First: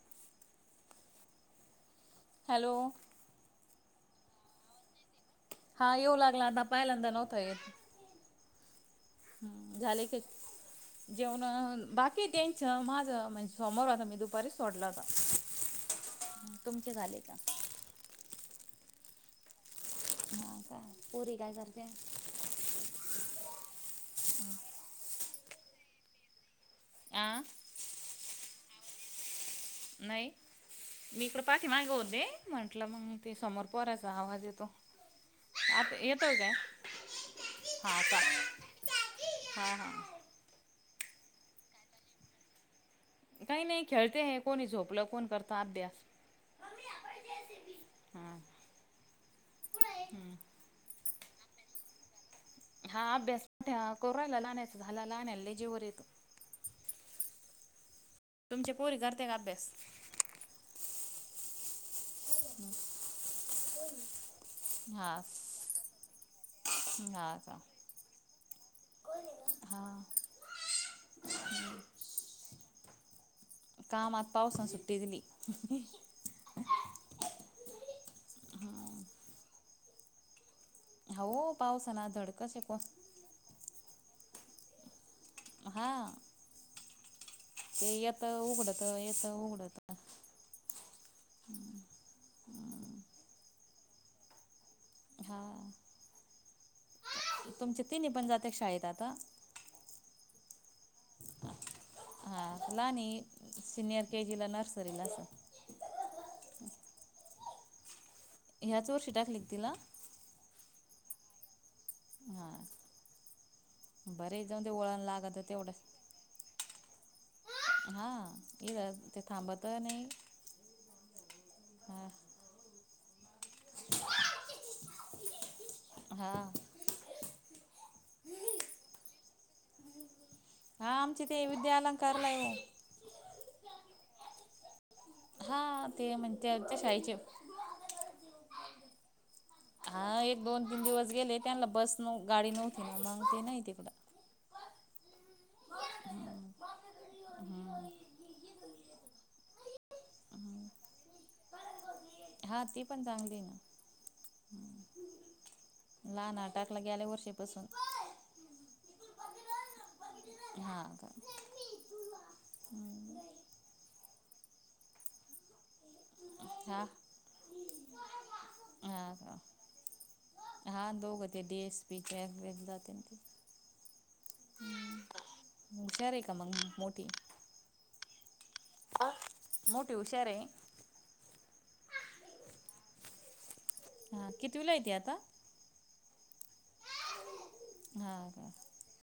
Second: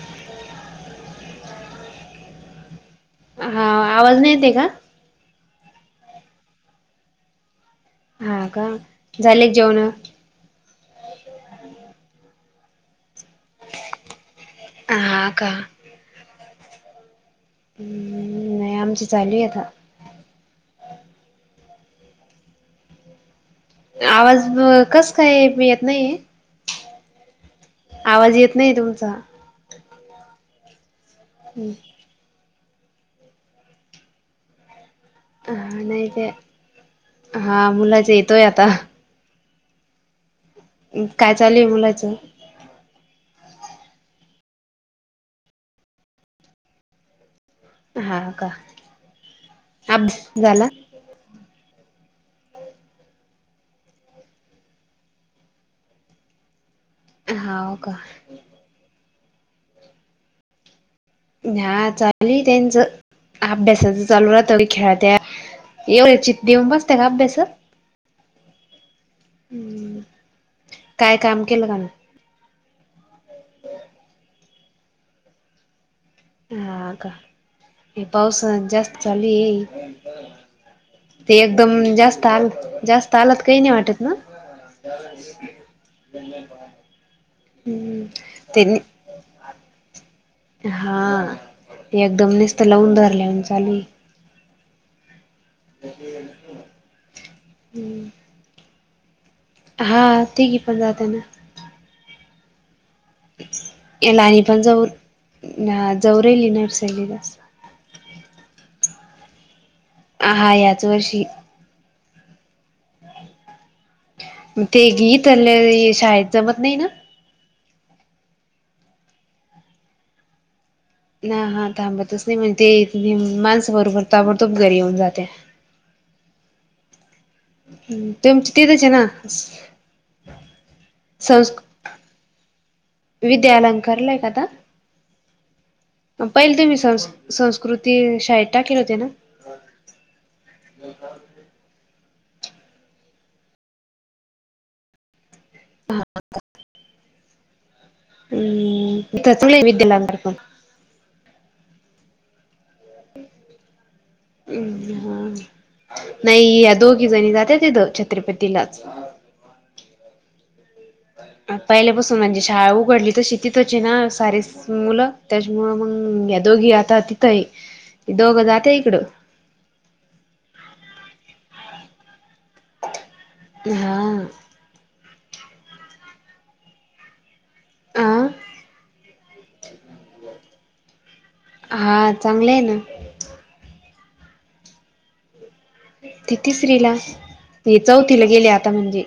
[inaudible] Hello! हा आवाज नाही येते का? हा येऊ लागला आता पाहिल्यांदा नव्हतं येत. हा का झाले एक जेवण? एक जेवण बाकी त्यांच माझं म्हण समोर होता मी दुपारीच सोडला आता हा का तुमचे झाले का ह् नाही आमची चालू आता पुरी गाय करते आवाज कस काय येत नाहीय आं आवाज येत नाही तुमचा नाही मी इकड पाठी माग होते दे म्हंटलं मग ते समोर परायचा आवाज येतो हा आता नाही येतो ते काय हा आता हा हा काय चालय मुलायचं काही नाही खेळते हे कोणी झोपलं कोण करत अभ्यास हा का अ झाला हा अभ्यास कोरायला लाहानायच झाला लाहानायला ल जेवर येतो हा का तुमचे पोरी करते का अभ्यास हा चालू त्यांचं अभ्यासाच चालू राहतं खेळाात हा एवढे चितती येऊन बसतेय का अभ्यास हा हम्म काय काम केलं का नाही काम आता पावसाात सुट्टी दिली ह का पावस जास्त झाचाली ते हो एकदम पावसाना जास्त आल धडकच आहे पण जास्त आलात काही नाही वाटत ना हा [unintelligible] ते हम्म येतं ते उघडत येतं उघडत हा ते एकदम नसत लावून धरले चाली हा ह ह तुमचे तिन् पण जाते शाळेत आता हा ते घी पण जात आहे ना हां ला नाही सिनियर के याला आणि जीला पण जाऊ नर्सरीला सर जवरेली नर्सली दस ह्या चोर शिटाक लिखतीलला आ हा याच वर्षी ह बरेच जाऊन ते ओळण लागत तेवढं इथले शाळेत जमत नाही ना हा ये ते थांबत नाही ह हा थांबतच नाही म्हण ते माणस बरोबर ताबडतोब घरी येऊन जाते हा तेमची तथच ना हा आमचे ते संस् विद्यालांकारलाय विद्या अलंकारलाय काता हा ते म्हणत्या पहिले तुम्ही त्या सं शाळेचे संस्कृती ते शाळेत टाकलं होते ना हा एक दोन तीन दिवस गेले त्यांना बस न गाडी नव्हती ना मग ते नाही तिकडं हम्थ तुले विद्यलांतर पण हा ती पण चांगली ना हम् लहान नाही या अटाकला गेल्या दोघी जणी जाते वर्षीपासून तथं छत्रपतीलाच हा का पहिल्यापासून म्हणजे शाळा उघडली तर शेतीतच ना सार मुलं त्याच्यामुळे मंग या दोघी हा आता तिथं आहे दोघं जातं इकडं. हा का हा दोघं ते डी एस पी चे जाते ना ते. हा. हम्म हुशार आहे का मग मोठी? आ मोठी हुशार आहे. हा चांगलं आहे ना. हा कितवीला आहे ती आता? ती तिसरीला. ती हा चौथीला गेली का आता म्हणजे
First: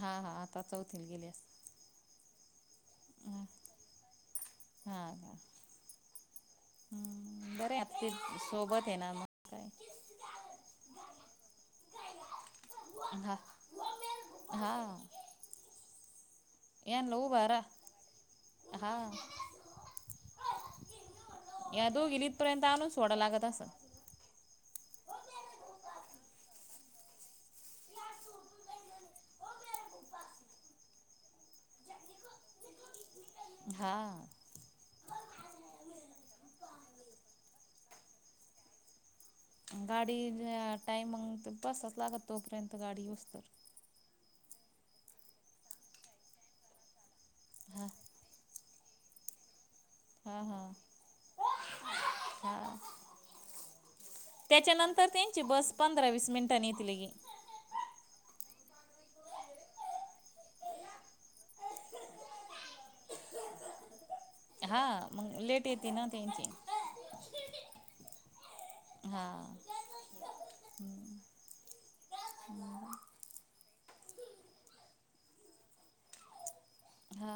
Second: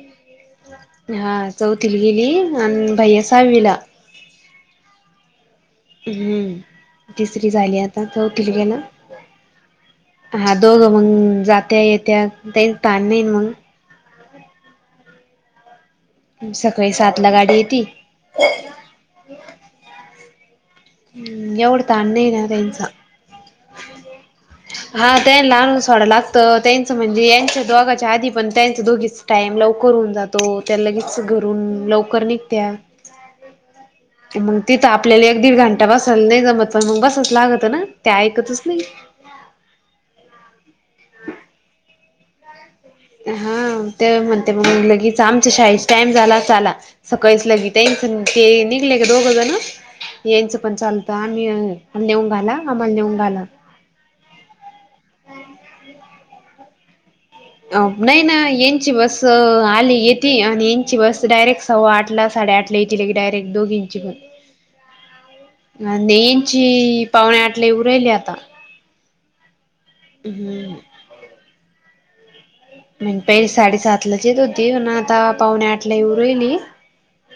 हा हा आता चौथ हा चौथीला गेली आणि भैय्या सहावीला. हा हा. हम्म तिसरी हम्म, झाली बरं आता ते चौथीला गेला. सोबत आहे ना मग काय. हा दोघं मग जात्या-येत्या. हा हा. सकाळी यांना सात ला उभा गाडी येते. राहा हा. हम्म. या दोघीली इथपर्यंत आणून सोडं लागत असं. हा त्यां लहानून सोडं लागतं त्यांचं म्हणजे यांच दोघाच्या आधी पण त्यांचं दोघीच टाइम लवकर होऊन जातो त्या लगेच घरून लवकर निघत्या. हा. मग तिथं आपल्याला एक दीड घंटा बसायला नाय जमत पण मग बसच लागत ना ते ऐकतच नाही. गाडी ज टाइमंगत बसच लागत तोपर्यंत गाडी येऊज तर. हा ते म्हणते मग लगेच आमच्या शाळेचा टाइम झाला चाला. सकाळीस लगी [unintelligible] हा ते निघले ग दोघं जणं हा यांचा हा पण चालतं आम्ही अ नेऊ न घाला हा आम्हाला नेऊन घाला. त्याच्यानंतर त्यांची बस पंधरा वीस मिनटाने येतील गे. अ नाही ना यांची बस आली येते आणि यांची बस डायरेक्ट सवा आठला, साडे आठला येेतील डायरेक्ट दोघींची ब हा मग लेट येते ना आणि त्यांची यांची पावणे आठला उरयली आता. हा. हम्म. म्हण ते साडेसातलाच येत होती पण आता पाऊणे आठला येऊरेली. हा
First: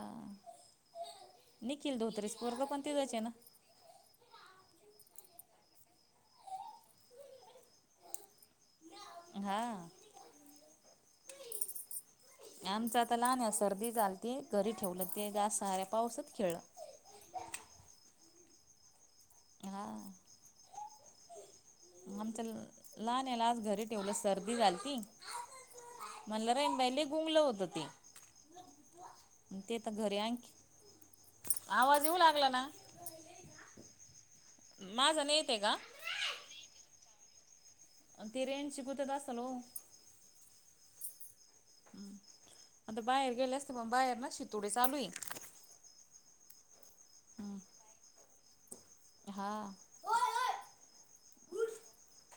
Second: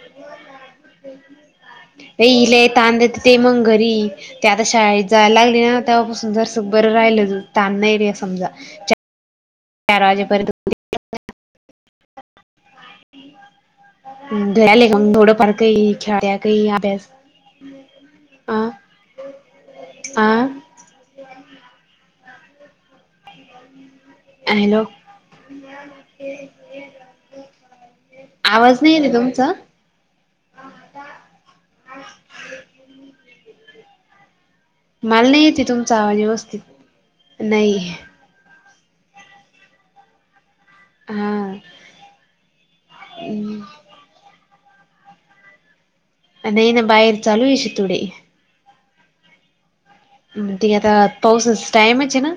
निखिल धोतरीस हिला पोरगा पण ताण तिथंच देत आहे ते ना. मग घरी ते आता शाळेत जायला लागलीय तेव्हापासून जरस बरं राहिलं ताण नाही री समजा च हा. राजे पर्यंत आमचं आता लहान आहे सर्दी चालते घरी आले ठेवलं मग ते थोडं फार गास साऱ्या काही पावसच खेळत्या खेळलं. काही अभ्यास अ हा अ आमच्या लहान ह्याला आज घरी ठेवलस. सर्दी हॅलो झालती म्हणलं रे बई लई गुंगलं होतं ते. आवाज नाय आली तुमचा. आणि ते तर आणखी आवाज येऊ लागला ना? मला नाही येते तुमचा आवाज व्यवस्थित नाही. आणि ते रेंजची गुतथ असल हो. हा. हम्म, आता बाहेर गेले असते पण बाहेर ना शितुडी चालूयी. नाही ना बाहेर चालू आहे शितुडी. हा. त आता पाऊसच टाइमच आहे ना.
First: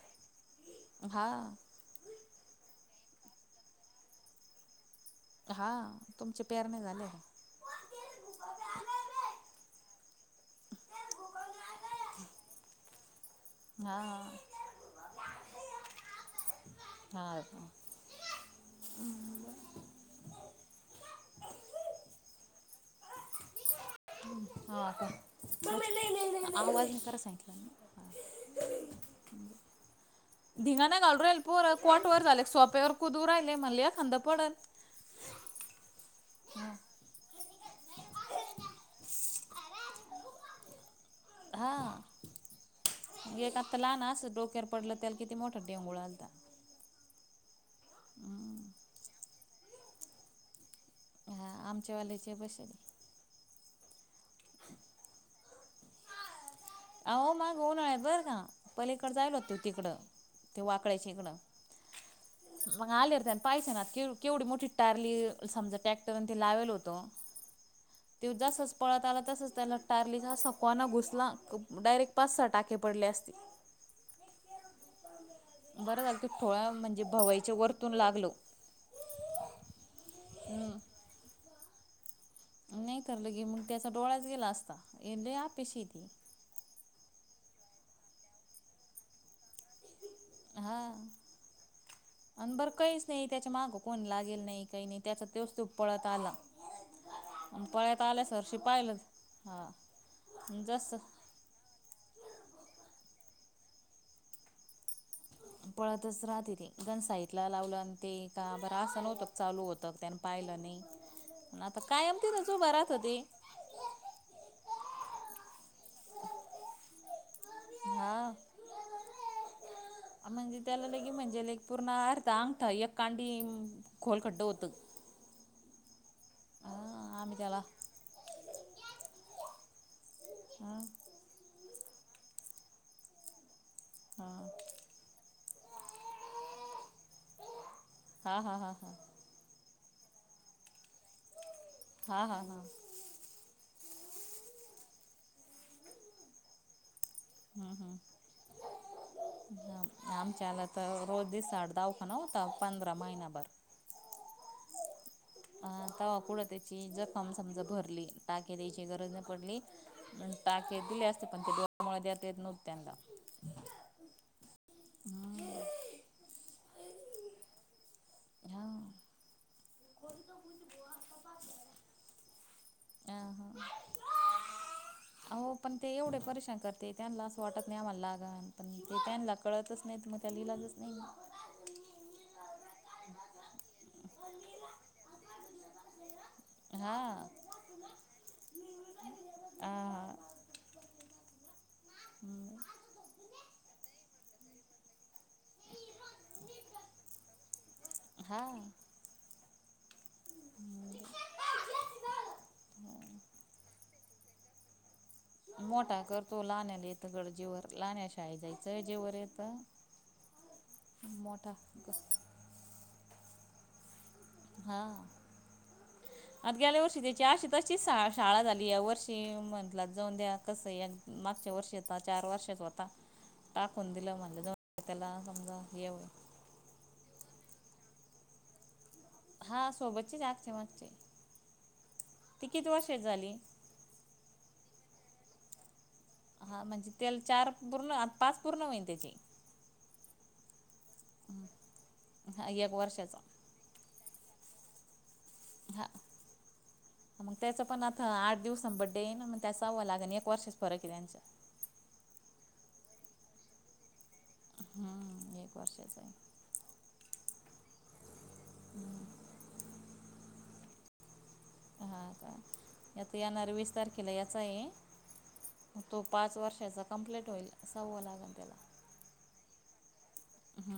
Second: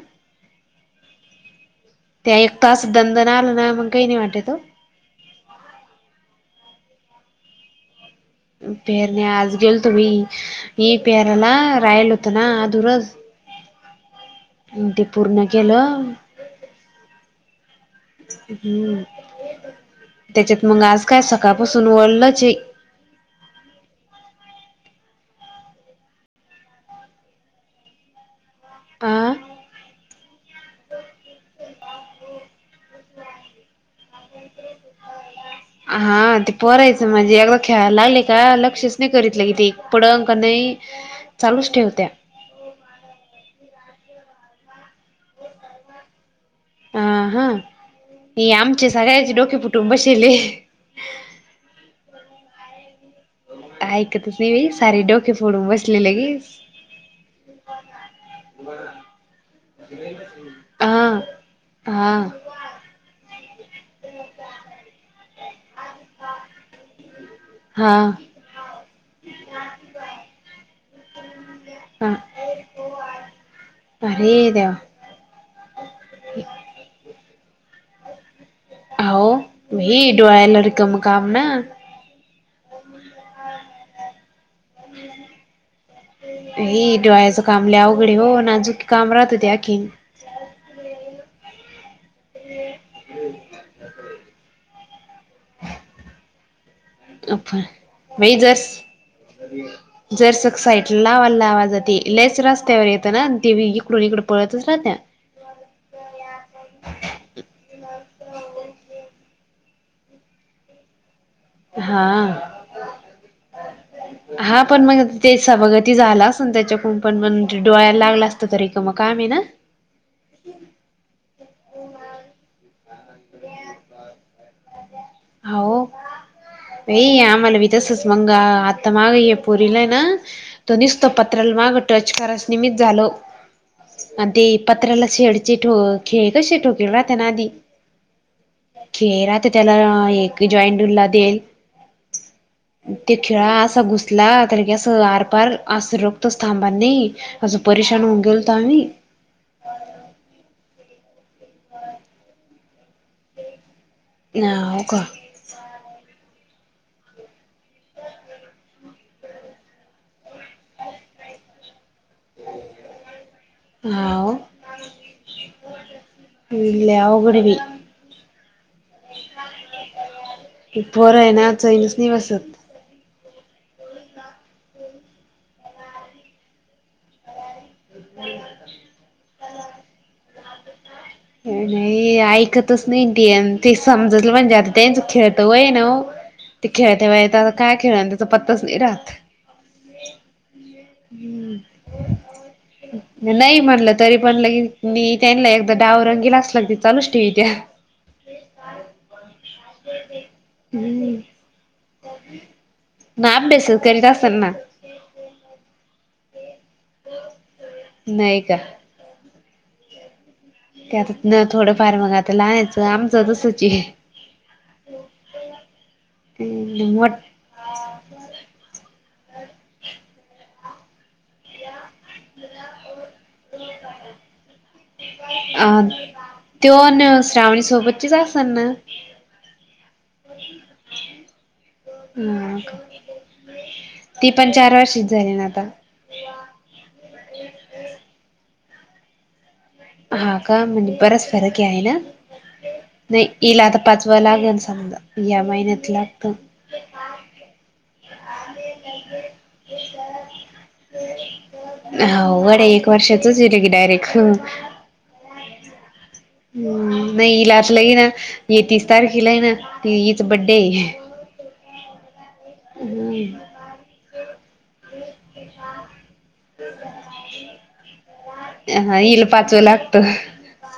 हां. त्या एक तास दंद नाही आला ना मग काही नाही वाटत तो हा तुमचे प्यारने झाले आहे. पेरने आज गेलतो म ह पेरला रायल होतं ना अ दुर हा. ते पूर्ण केलं. हा. हम्म त्याच्यात मग आज काय सकाळपासून ओळलंच आहे. ह आता आवाज करा सांगितलं म पा धिंगाणा घलू राहिलोर कॉट वर झाले सोप्यावर कुदूर राहिले म्हणलेि खांंद पडल ह हा ते परायचं माझे अदा ख्याळायला लागले, का लक्षच नाही करीितलं कि ते पडंग का नाही. अ्ा [unintelligible] हा एक आत्ता लहान असं डोक्यार पडलं त्याला किती मोठं डेंंगूळ आलता. हा हा हे आमचे सगळ्याचे डोके कुटुंबशले आचे वालेचे बसेेन. ऐकतच नाही सारे डोके फोडून बसलेले के अह मगऊनळ बरं का पलीकड जायल होत तिकडं ते हा वाकड्याच्या इकडं हा मग आलेरते आणि पाहिसे ना केवढी मोठी टारली समजा टॅक पण ते लावेल होतो. हा त जसच पळत आला तसच त्याला्टारली सकवान घुसला. डायरेक्ट हा पाच सहा टाके पडले असतील. अरे देवा बरं झालं त थोळ्या म्हणजे भवायच्या वरतून लागल. होई डोळ्याला रकम काम ना. नाही तर लगे मग त्याचा डोळाच गेला असता ये ल या पेशी ती ह डोळ्याचं काम लवघडे हो ना अजूकी काम राहत ते अखीन हा आणि बरं काही नाही त्याच्या मागं कोणी लागेल नाही काही नाही त्याचा तेोच ते पळत आला. अफर आणि पळ्यात आल्या भई जर सरशी पाहिलं हा जर सक्साट जसं लावा. आवाजाते लच रस्त्यावर येतं ना ते इकडून इकड पळतच राहत्या. पळतच राहते ते जण साहितला लावलं आणि ते का ब रान होतं चालू होतं त्या पाहिलं नाही आता कायम त हा रजूभरात होती. हा पण मग ते सभागती झाला ना त्याच्याकून पण मण डोळ्याला लागला हा. असत तरी का मग काम आहे ना. म्हणजे त्याला लगे म्हणजे ल पूर्ण अर्थ अंगठा एक कांडी खोल कडो उत हो. वय हा आम्ही आमला त्याला विध सु मंग आता मायपरलं ना. तो हा निसतो पत्राला माग टचकारस निमित्त झालो आणि हा ते पत्राला शेडचे ठो खेळ क शे ठोकेळ राहातना आधी हा हा हा हा. हरा तर त्याला एक जॉईंडला देईल. हां हां हां. ते खेळा असा घुसला त की असं आरपार असं रक्त थांब नाही. असं हम हम. परेशान होऊन गेलतो आम्ही आमच्याला तर रोज दिसाठ दाख नव्हता पंधरा महिना्याभर ह हो का अ त पुुढं त्याची जखम समजा भरली ताकी त्याची गरज नाही पडली टाके दिले असते पण ते डोळ्या तेत नत त्यांंदा हाव ल होघडवी हा बर आहे नाचैनच नाही बसत अ ह हो पण ते एवढे परशान करते त्यांना असं वाटत नाही आम्हाला लाग आणि पण ते त्यांना कळतच नाही मग त्या लिहिलाच नाही नाही ऐकतच नाही ती ते समजत म्हणजे आता त्यांच खेळत वय ते खेळत व हा येतता काय खेळ आणि त्याचा पत्तच नाही राहात आ हम्म हम् नाही म्हटलं तरी पणलं की नाही त्यांनीला एकदा डावरंगीलाच लाग त चालूच टी व त्या हा हम्म ना अभ्यास करत असेल ना मोठा करतो लाण्याला येतं गडजेवर लाण्या शाळे नाही का? जायचं जेवर येतं त्यात न मोठा थोडंफार मग आता लहायचं आमचं तसची हा आता गेल्या वर्षी मोठ त्याची आ तशी श शाळा झाली या वर्षी म्हटला जाऊन द्या कसं या मागच्या वर्षी होता चार वर्षच होता टाकून दिलं माझलं ज त्याला समजा हेव त ना श्रावणी सोबतचीच असन ना हा सोबतचेच आगते मगचे ती हा किती का वर्ष आहेत झाली ती पण चार वर्षीच झाली. त्याला चार पाच पूर्ण होईन. हो का म्हणजे बराच फरक आहे. ना हा एक वर्षाचा नही. इलात पाचवं आता लागलं समजा. हा मेहनत लागत त्याचं पण बर्थडे आठ दिवसांनी येईल. एक वर्षाचा फरक आहे. त्यांच्यात हा वड आहे. एक वर्षाच येरे डायरेक्ट. हा एक वर्षाचा आहे. नाही इलात लगी ना ये तीस तारखेला आहे ना हच बड्डे [unintelligible] हा का आता येणारऱ्या वीस तारखेला याचाहे. तो पाच वर्षाचा कंप्लीट होईल. सावं लागल त्याला. हिला पाचवं लागतं. हा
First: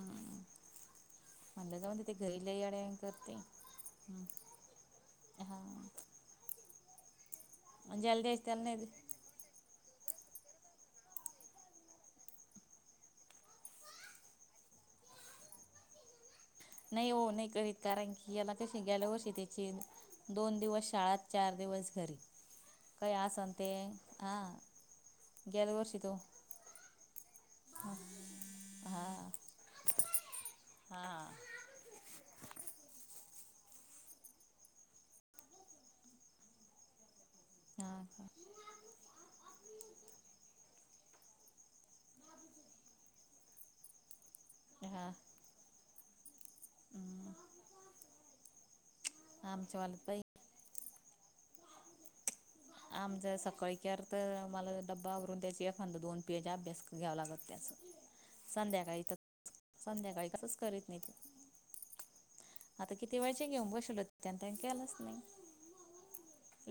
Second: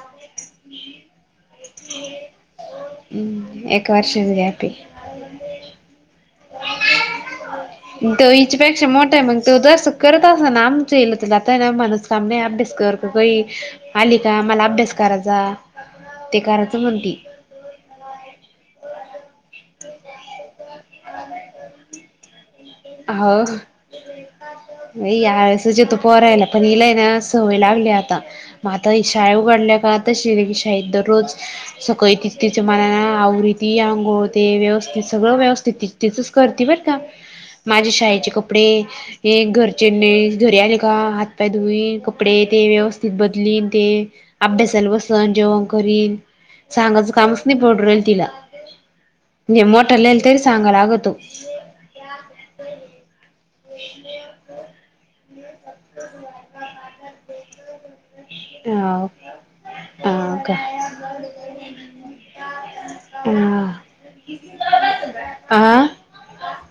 म्हणलं जाऊन तिथे घरीलाड करते हम्म एक हम वर्षाच गॅप हा [unintelligible] म्हणजे याला तो द्यायचं त्याला नाही तिच्यापेक्षा मोठा आहे. करत असत ना आम तेल तर जातताय ना माणूस कामने बिसकवर आली का मला अभ्यास करायचा ते करायचं नाही म्हणती हो नाही करीत कारण की याला कशी गेल्या वर्षी त्याची दोन दिवस शाळात चार दिवस घरी काही अस सन ते हां यावेळेस गेल्या जेतो वर्षी तो पो रायला पण हलाय ना सवय लागली आता आता हां शाळे उघडल्या काळातश की शाळेत हां दररोज [unintelligible] सकळी तिच ति आंघोळ पांगुळ करते. व्यवस्थित [unintelligible] माझे शाळेचे कपडे. हे घरचेघरी आले. का हातपाय नवीन कपडे ते व्यवस्थित बदलील अभ्यासाला हां बसेल जेवण करेल तिला सांगायचं कामच नाही पडत. आमच्यावाला ताई मोठ्यांना सांगावं लागतं आमचा सकाळ क अर्थ मला डब्बावरून त्याचे एखादा दोन पियाचा अभ्यास घ्यावा [unintelligible] अ संध्याकाळी तसं करीत मी. ह [unintelligible] आता किती वेळघेऊन बसेन होते मी आ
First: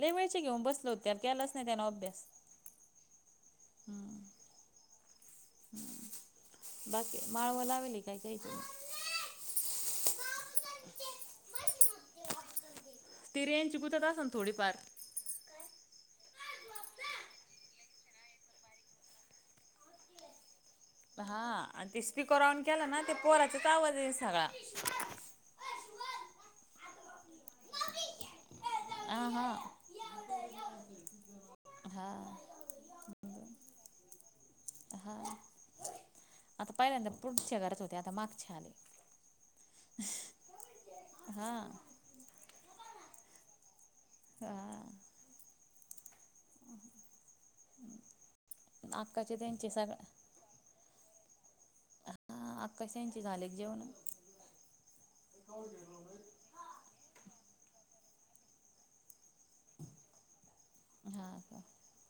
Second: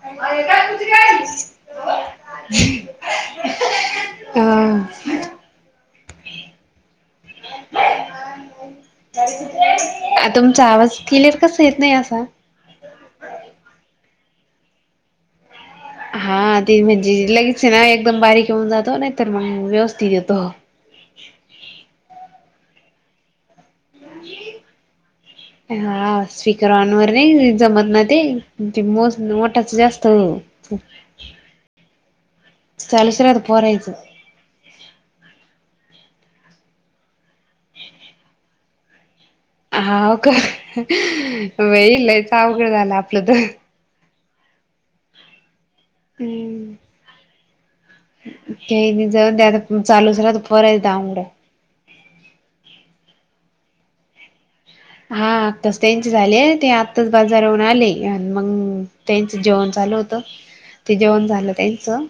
लई वेळचे घेऊन बसल होत. मी त्यान अभ्यास केला नाही. हा सं हं बाकी माळव लावेल. आहे. तुमचा आवाज केलेर कस येत नाही असा [unintelligible] थोडीफार रेंज येत नाही. हा ते म्हणजे. लगेच एकदम बारीक येऊन जातो नाहीतर व्यवस्थित येऊन जातो. हा ते स्पीकर ऑन केला. ना पोरांचा आवाज येतो सगळा. हा स्पीकर ऑन वरनाही जमत ते. ते हा हा मोठाच जास्त. हा सलचर अ परायच [unintelligible] हहा आता पहिल्यांदा पुढच्या घरच होते. आता मागच्या घरात आले. हा हा बाई अवघडं झालं. आपलं तर हा हम्म अ [unintelligible] ते जाऊंदे त्यांचे आता सगळं चालूच राहतो. पोरांचा अवघड हे आत्ताच त्यांचे झाले जेवण हा त्यांचे झाले. आतच बाजारवरून आले आणि मग त्यांच जेवण चालू होतं ते जेवण हा झालं का त्यांचं